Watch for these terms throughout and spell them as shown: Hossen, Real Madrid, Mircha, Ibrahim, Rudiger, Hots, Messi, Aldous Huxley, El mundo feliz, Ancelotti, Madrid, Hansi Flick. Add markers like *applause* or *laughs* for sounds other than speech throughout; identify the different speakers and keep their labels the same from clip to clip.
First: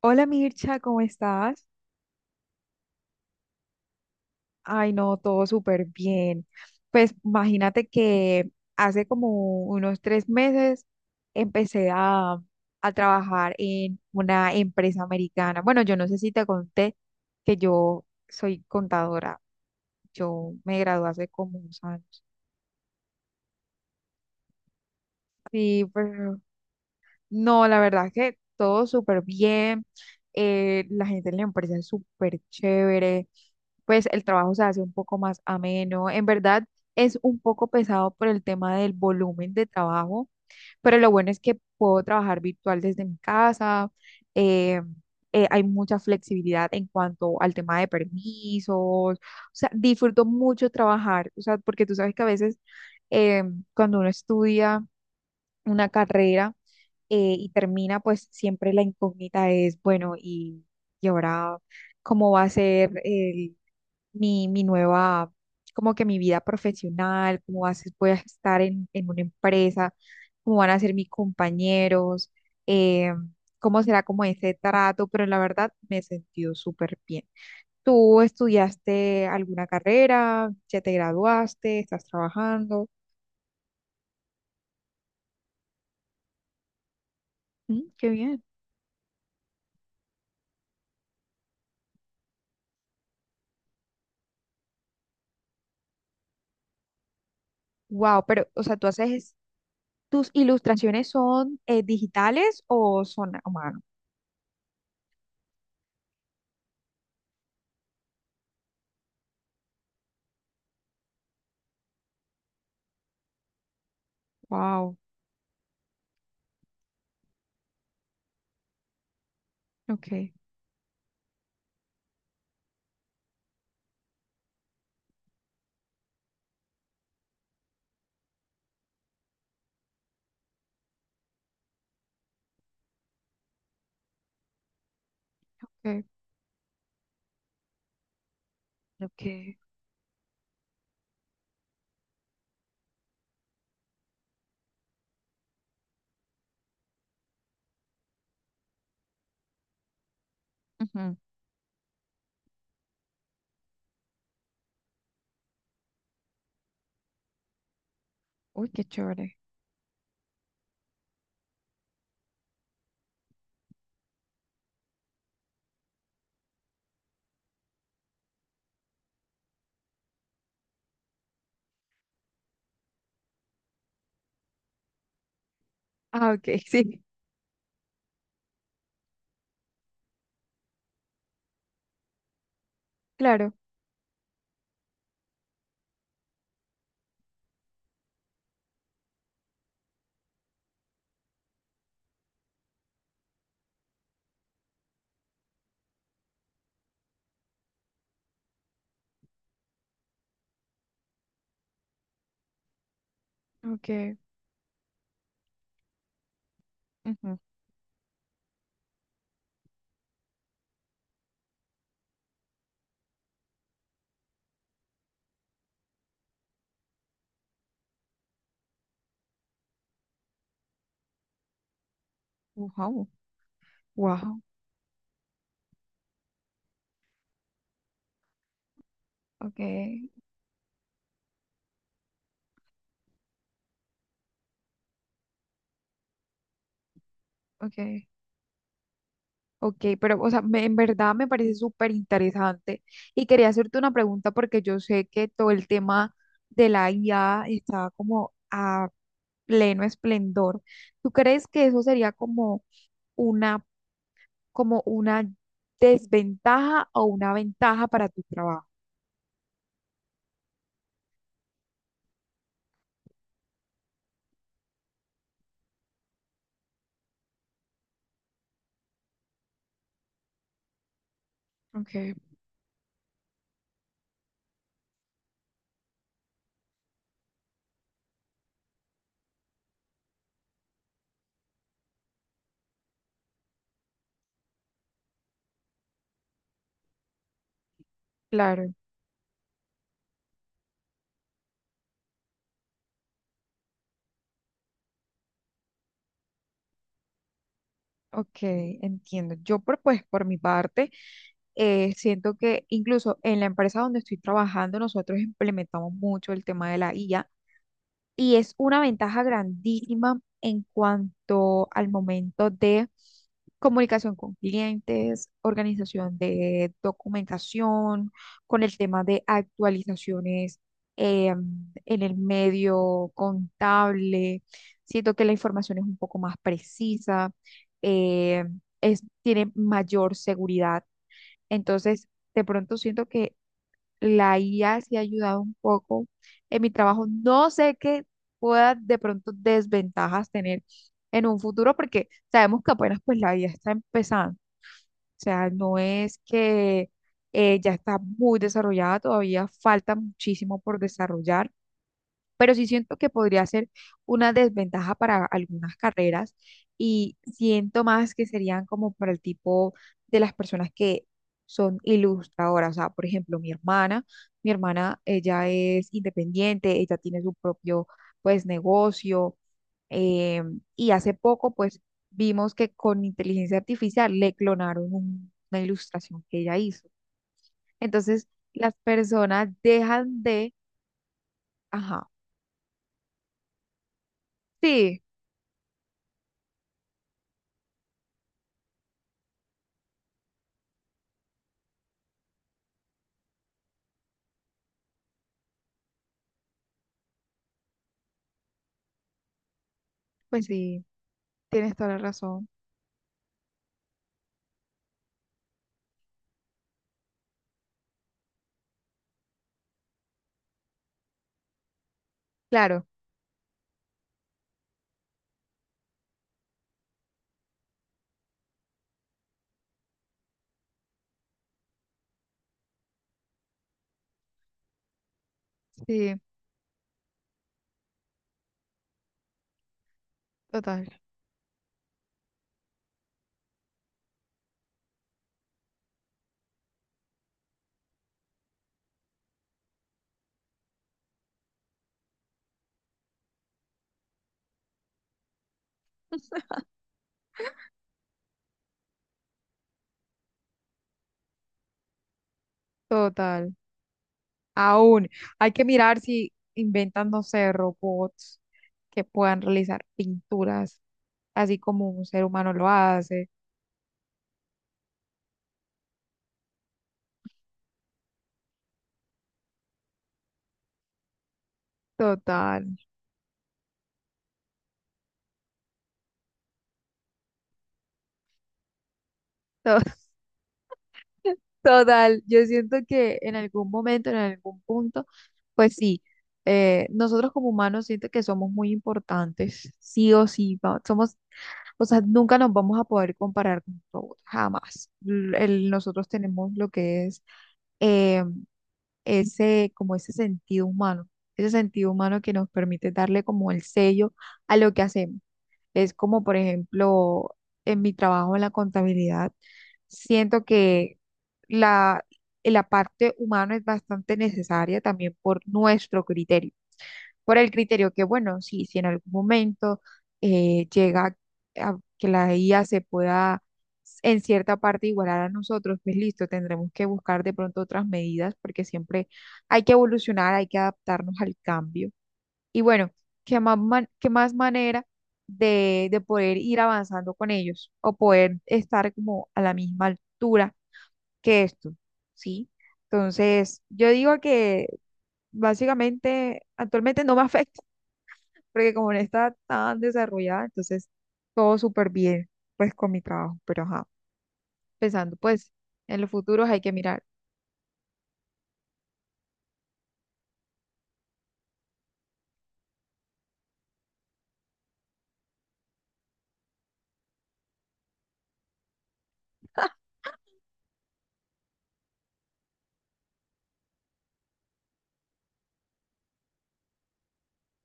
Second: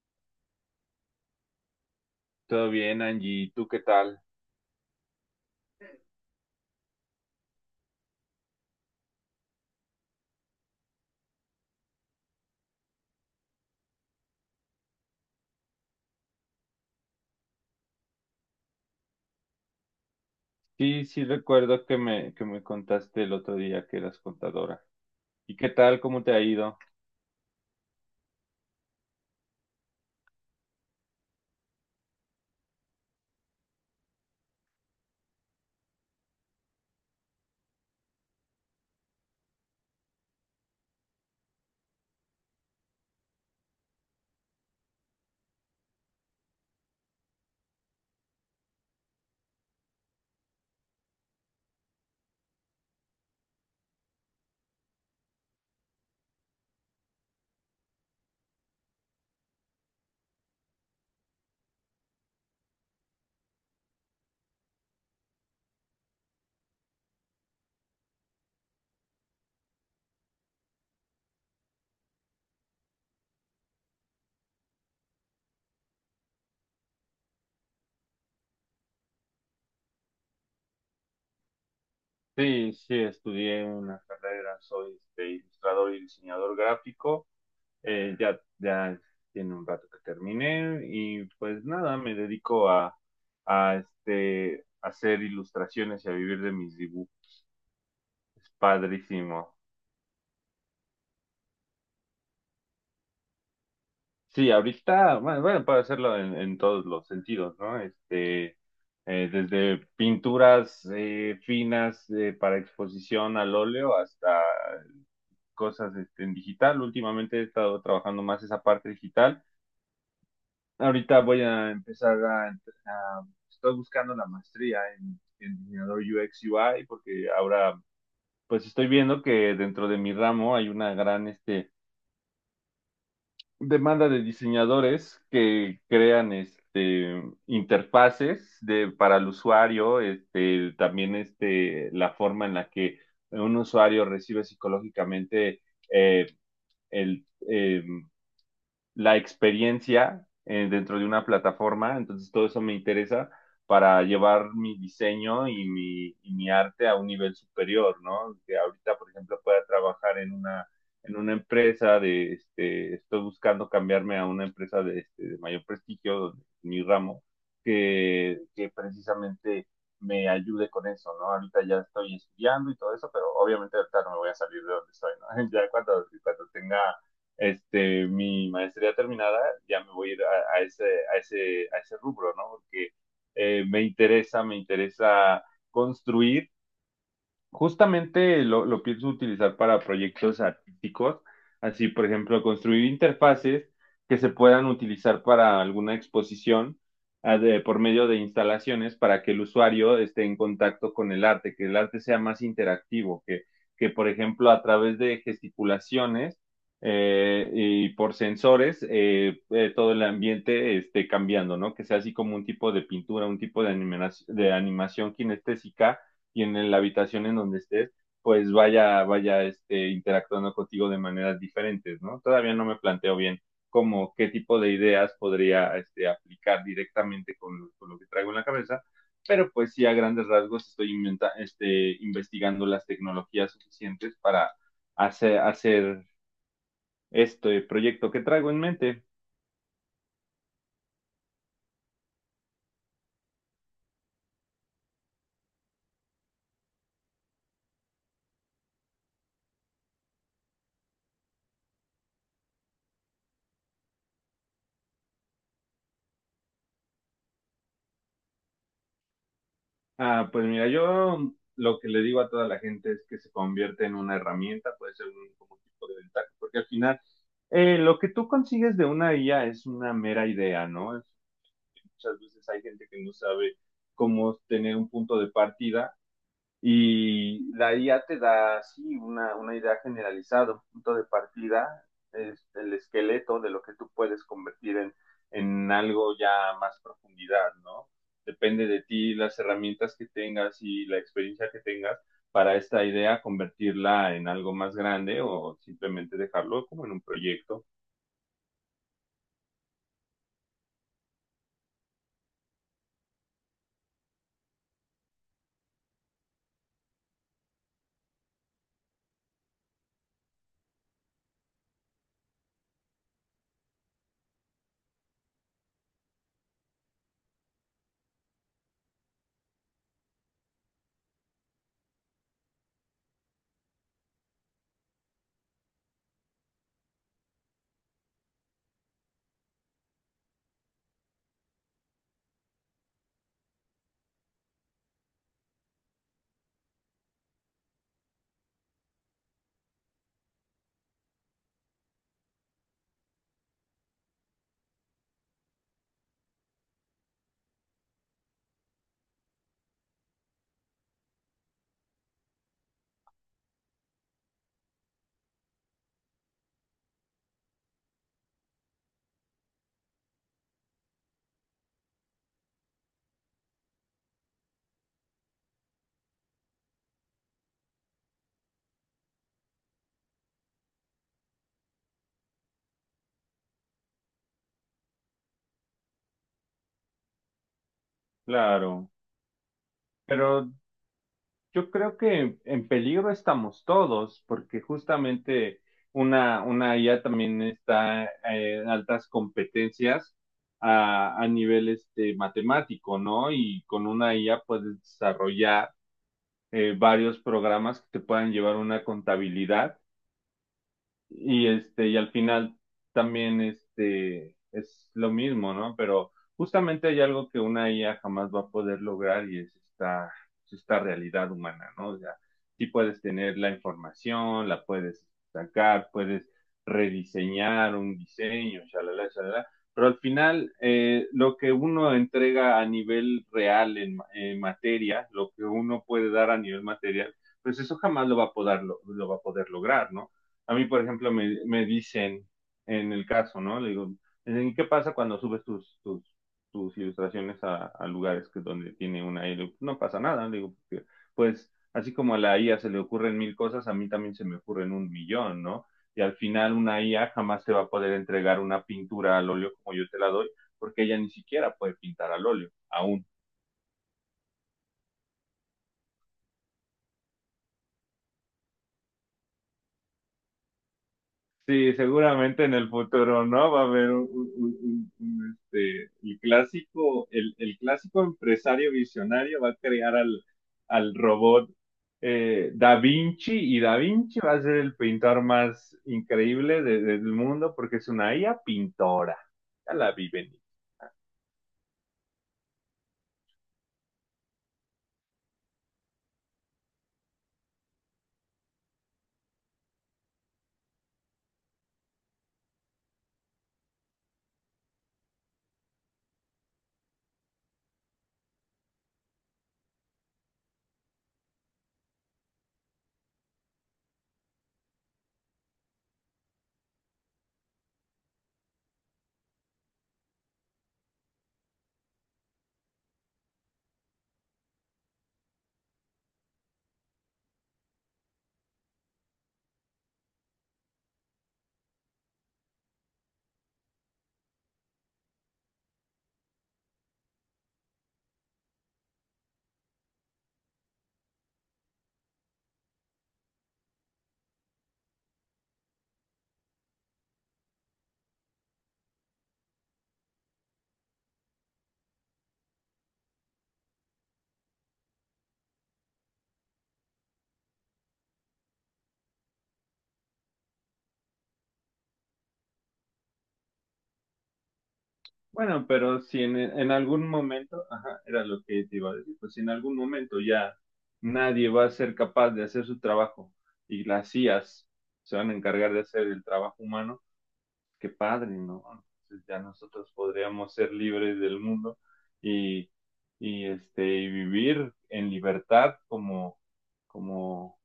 Speaker 1: Hola Mircha, ¿cómo estás?
Speaker 2: Todo bien, Angie. ¿Tú qué tal?
Speaker 1: Ay, no, todo súper bien. Pues imagínate que hace como unos 3 meses empecé a trabajar en una empresa americana. Bueno, yo no sé si te conté que yo soy contadora. Yo me
Speaker 2: Sí,
Speaker 1: gradué
Speaker 2: sí
Speaker 1: hace como unos
Speaker 2: recuerdo que
Speaker 1: años.
Speaker 2: me, que me contaste el otro día que eras contadora. ¿Y qué
Speaker 1: Sí,
Speaker 2: tal?
Speaker 1: pues
Speaker 2: ¿Cómo te ha ido?
Speaker 1: no, la verdad que todo súper bien. La gente en la empresa es súper chévere. Pues el trabajo se hace un poco más ameno. En verdad es un poco pesado por el tema del volumen de trabajo, pero lo bueno es que puedo trabajar virtual desde mi casa. eh, Hay mucha flexibilidad en cuanto al tema de permisos. O sea, disfruto mucho trabajar. O sea, porque tú sabes que a veces cuando uno estudia una carrera, y termina, pues siempre la incógnita es, bueno, y ahora, ¿cómo va a ser el- mi nueva, como que ¿mi vida profesional? ¿Cómo va a ser- voy a estar en una empresa? ¿Cómo van a ser mis compañeros? Eh, ¿Cómo será como ese trato? Pero la verdad me he sentido súper bien. ¿Tú estudiaste alguna carrera? ¿Ya te graduaste? ¿Estás
Speaker 2: Sí,
Speaker 1: trabajando?
Speaker 2: sí, estudié una carrera, soy este, ilustrador y diseñador gráfico.
Speaker 1: Mm, qué
Speaker 2: Eh, ya,
Speaker 1: bien.
Speaker 2: ya tiene un rato que terminé y pues nada, me dedico a este, hacer ilustraciones y a vivir de mis dibujos.
Speaker 1: Wow, pero,
Speaker 2: Es
Speaker 1: o sea, tú haces
Speaker 2: padrísimo.
Speaker 1: ¿tus ilustraciones son digitales o son a mano?
Speaker 2: Sí, ahorita, bueno, puede hacerlo en todos los sentidos, ¿no? Este, desde pinturas finas para exposición al óleo hasta
Speaker 1: Wow,
Speaker 2: cosas este, en digital. Últimamente he estado trabajando más esa parte digital.
Speaker 1: ok,
Speaker 2: Ahorita voy a empezar estoy buscando la maestría en diseñador UX UI, porque ahora pues estoy viendo que dentro de mi ramo hay una gran este demanda de diseñadores que
Speaker 1: ok,
Speaker 2: crean este interfaces de para el
Speaker 1: ok.
Speaker 2: usuario, este también este la forma en la que un usuario recibe psicológicamente eh, el la experiencia dentro de
Speaker 1: Ujú.
Speaker 2: una plataforma. Entonces todo eso me interesa para llevar mi diseño y mi arte a un nivel superior, ¿no? Que
Speaker 1: Uy, qué
Speaker 2: ahorita, por
Speaker 1: chévere.
Speaker 2: ejemplo, pueda trabajar en una empresa de, este, estoy buscando cambiarme a una empresa de, este, de mayor prestigio, donde mi ramo, que precisamente me ayude con eso, ¿no? Ahorita ya estoy estudiando y todo eso, pero obviamente ahorita no me voy a salir de donde estoy, ¿no? *laughs* Ya cuando,
Speaker 1: Ah, ok,
Speaker 2: cuando
Speaker 1: *laughs*
Speaker 2: tenga
Speaker 1: sí,
Speaker 2: este, mi maestría terminada, ya me voy a ir a ese rubro, ¿no? Porque
Speaker 1: claro.
Speaker 2: me interesa construir. Justamente lo pienso utilizar para proyectos artísticos, así por ejemplo construir interfaces que se puedan utilizar para alguna exposición, ah, de por medio de instalaciones para que el usuario esté en contacto con el arte, que el arte sea más interactivo, que por
Speaker 1: Ok,
Speaker 2: ejemplo a través de gesticulaciones
Speaker 1: ujú.
Speaker 2: y por sensores, todo el ambiente esté cambiando, ¿no? Que sea así como un tipo de pintura, un tipo de animación kinestésica, y en la habitación en donde estés, pues vaya este, interactuando contigo de maneras diferentes, ¿no? Todavía no me
Speaker 1: Wow.
Speaker 2: planteo bien como qué
Speaker 1: Wow,
Speaker 2: tipo de ideas podría este, aplicar directamente lo que traigo en la cabeza, pero
Speaker 1: ok,
Speaker 2: pues sí a grandes rasgos este, investigando las tecnologías suficientes para hacer este
Speaker 1: ok.
Speaker 2: proyecto que traigo en mente.
Speaker 1: Ok, pero o sea, en verdad me parece súper interesante y quería hacerte una pregunta porque yo sé que todo el tema de la IA está como a pleno esplendor. ¿Tú crees que eso sería una como una desventaja o una ventaja para tu trabajo?
Speaker 2: Ah, pues mira, yo lo que le digo a toda la gente es que se convierte en una herramienta, puede ser un, como tipo de ventaja, porque al final lo que tú consigues de una IA es una mera idea, ¿no? Es
Speaker 1: Okay,
Speaker 2: muchas veces hay gente que no sabe cómo tener un punto de partida, y la IA te da así una idea generalizada, un punto de partida, es el esqueleto de lo que tú puedes convertir en algo ya más profundidad, ¿no? Depende
Speaker 1: claro,
Speaker 2: de ti las herramientas que tengas y la experiencia que tengas para esta idea, convertirla en algo más grande o simplemente dejarlo como en un proyecto.
Speaker 1: ok, entiendo. Yo por, pues por mi parte siento que incluso en la empresa donde estoy trabajando nosotros implementamos mucho el tema de la IA y es una ventaja grandísima en cuanto al momento de comunicación con clientes, organización de documentación, con el tema de actualizaciones eh, en el medio contable. Siento que la información es un poco más precisa, eh, es, tiene mayor seguridad. Entonces, de pronto siento que la IA sí ha ayudado un poco en mi trabajo. No sé qué pueda de pronto desventajas tener en un futuro porque sabemos que apenas pues la IA está empezando. O sea, no es que ya está muy desarrollada, todavía falta muchísimo por desarrollar, pero sí siento que podría ser una desventaja para algunas carreras y siento más que serían como para el tipo de las personas que son ilustradoras, o sea, por ejemplo, mi hermana, ella es independiente, ella tiene su propio, pues, negocio, eh, y hace poco, pues, vimos que con inteligencia artificial le clonaron una ilustración que ella hizo. Entonces, las
Speaker 2: Claro,
Speaker 1: personas dejan
Speaker 2: pero
Speaker 1: de,
Speaker 2: yo creo
Speaker 1: ajá,
Speaker 2: que en peligro estamos todos, porque
Speaker 1: sí,
Speaker 2: justamente una IA también está en altas competencias a nivel este, matemático, ¿no? Y con una IA puedes desarrollar varios programas que te puedan llevar una contabilidad,
Speaker 1: pues sí.
Speaker 2: y
Speaker 1: Tienes
Speaker 2: este,
Speaker 1: toda
Speaker 2: y
Speaker 1: la
Speaker 2: al
Speaker 1: razón.
Speaker 2: final también este es lo mismo, ¿no? Pero justamente hay algo que una IA jamás va a poder lograr, y es es esta realidad humana, ¿no? O sea, sí
Speaker 1: Claro,
Speaker 2: puedes tener la información, la puedes sacar, puedes rediseñar un diseño, shalala, shalala, pero al final lo que uno entrega a nivel real en materia, lo que uno puede
Speaker 1: sí,
Speaker 2: dar a nivel material, pues eso jamás lo va a poder, lo va a poder lograr, ¿no? A mí, por
Speaker 1: total,
Speaker 2: ejemplo, me dicen en el caso, ¿no? Le digo: "¿Y qué pasa cuando subes tus ilustraciones a lugares que donde tiene una I? A? Le digo, no pasa nada, le digo, porque pues así como a la IA se le ocurren mil cosas, a mí también se me ocurren un millón, ¿no? Y al final una IA jamás te va a poder entregar una pintura al óleo como yo te la doy, porque ella ni siquiera puede pintar al óleo, aún.
Speaker 1: total. Aún hay que mirar si inventan, no sé, robots que puedan realizar pinturas así
Speaker 2: Sí,
Speaker 1: como un ser
Speaker 2: seguramente
Speaker 1: humano
Speaker 2: en
Speaker 1: lo
Speaker 2: el futuro,
Speaker 1: hace.
Speaker 2: ¿no? Va a haber este, el clásico, el clásico empresario visionario va a crear al robot
Speaker 1: Total,
Speaker 2: Da Vinci, y Da Vinci va a ser el pintor más increíble de- del mundo, porque es una IA pintora. Ya
Speaker 1: to- *laughs*
Speaker 2: la viven.
Speaker 1: total. Yo siento que en algún momento, en algún punto, pues sí, nosotros como humanos siento que somos muy importantes, sí o sí, somos... O sea, nunca nos vamos a poder comparar con un robot, jamás. Nosotros tenemos lo que es eh, ese, como ese sentido humano que nos permite darle como el sello a lo que hacemos. Es como, por ejemplo, en mi trabajo en la contabilidad, siento que la, la parte humana es bastante necesaria también por nuestro criterio, por el criterio que, bueno, sí, si en algún momento llega a que la IA se pueda en cierta parte igualar a nosotros, pues listo, tendremos que buscar de pronto otras medidas porque siempre hay que evolucionar, hay que adaptarnos al cambio. Y bueno, ¿qué más, qué más manera de poder ir avanzando con ellos o poder estar como a la misma altura que esto? ¿Sí? Entonces, yo digo que básicamente actualmente no me *laughs* afecta porque como no está tan desarrollada, entonces todo súper bien, pues con mi trabajo, pero ajá, pensando, pues
Speaker 2: Bueno, pero
Speaker 1: en los
Speaker 2: si
Speaker 1: futuros hay
Speaker 2: en
Speaker 1: que mirar.
Speaker 2: algún momento, ajá, era lo que te iba a decir, pues si en algún momento ya nadie va a ser capaz de hacer su trabajo y las IAs se van a encargar de hacer el trabajo humano, qué padre, ¿no? Entonces ya
Speaker 1: *laughs*
Speaker 2: nosotros podríamos ser libres del mundo y, este, y vivir en libertad como, como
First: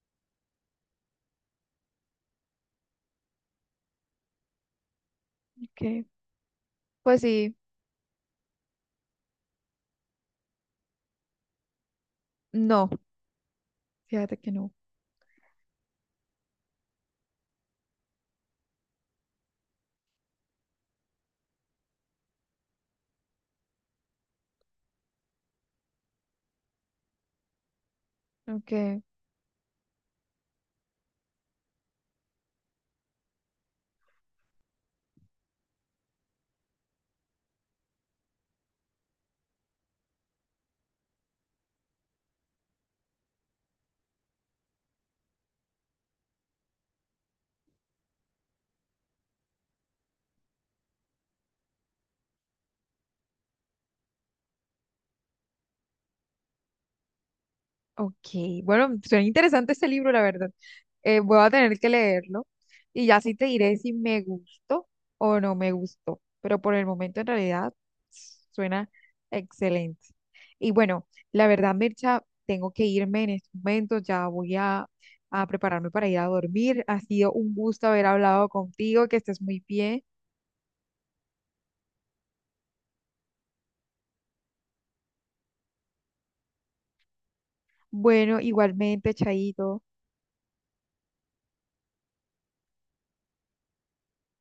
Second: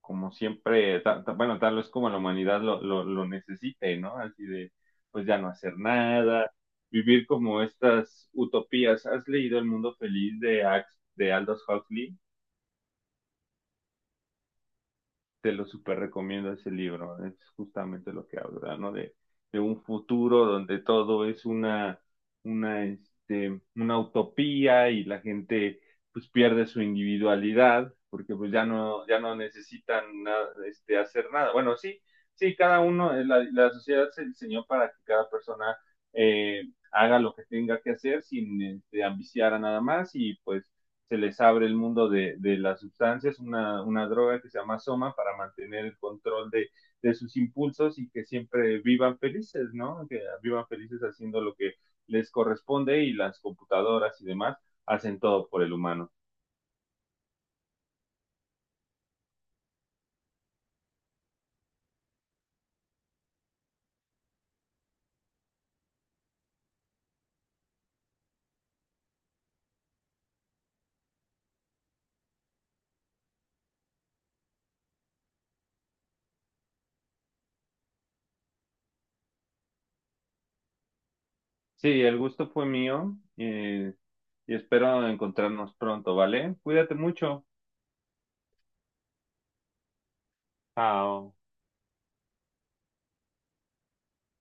Speaker 2: como siempre, bueno, tal vez como la humanidad lo necesite, ¿no? Así de, pues ya no hacer
Speaker 1: Ok,
Speaker 2: nada,
Speaker 1: pues
Speaker 2: vivir
Speaker 1: sí,
Speaker 2: como estas utopías. ¿Has leído El mundo feliz de de Aldous Huxley?
Speaker 1: no, fíjate que no.
Speaker 2: Te lo súper recomiendo, ese libro. Es justamente lo que habla, ¿no? De un futuro donde todo es este, una utopía, y la gente pues pierde su individualidad, porque pues
Speaker 1: Ok,
Speaker 2: ya no necesitan nada, este, hacer nada. Bueno, sí, sí, cada uno, la sociedad se diseñó para que cada persona eh, haga lo que tenga que hacer sin este, ambiciar a nada más, y pues se les abre el mundo de las sustancias, droga que se llama soma para mantener el control sus impulsos, y que siempre vivan felices, ¿no? Que vivan felices haciendo lo que les corresponde, y las computadoras y demás hacen todo por el humano.
Speaker 1: ok, bueno, suena interesante ese libro, la verdad. Voy a tener que leerlo y ya sí te diré si me gustó o no me gustó, pero por el momento en realidad suena excelente. Y bueno, la verdad, Mircha, tengo que irme en estos momentos, ya voy a prepararme para ir a dormir. Ha sido un gusto haber hablado contigo, que estés muy bien.
Speaker 2: Sí, el gusto fue mío, y espero encontrarnos pronto, ¿vale? Cuídate mucho.
Speaker 1: Bueno, igualmente, Chaito.
Speaker 2: Chao.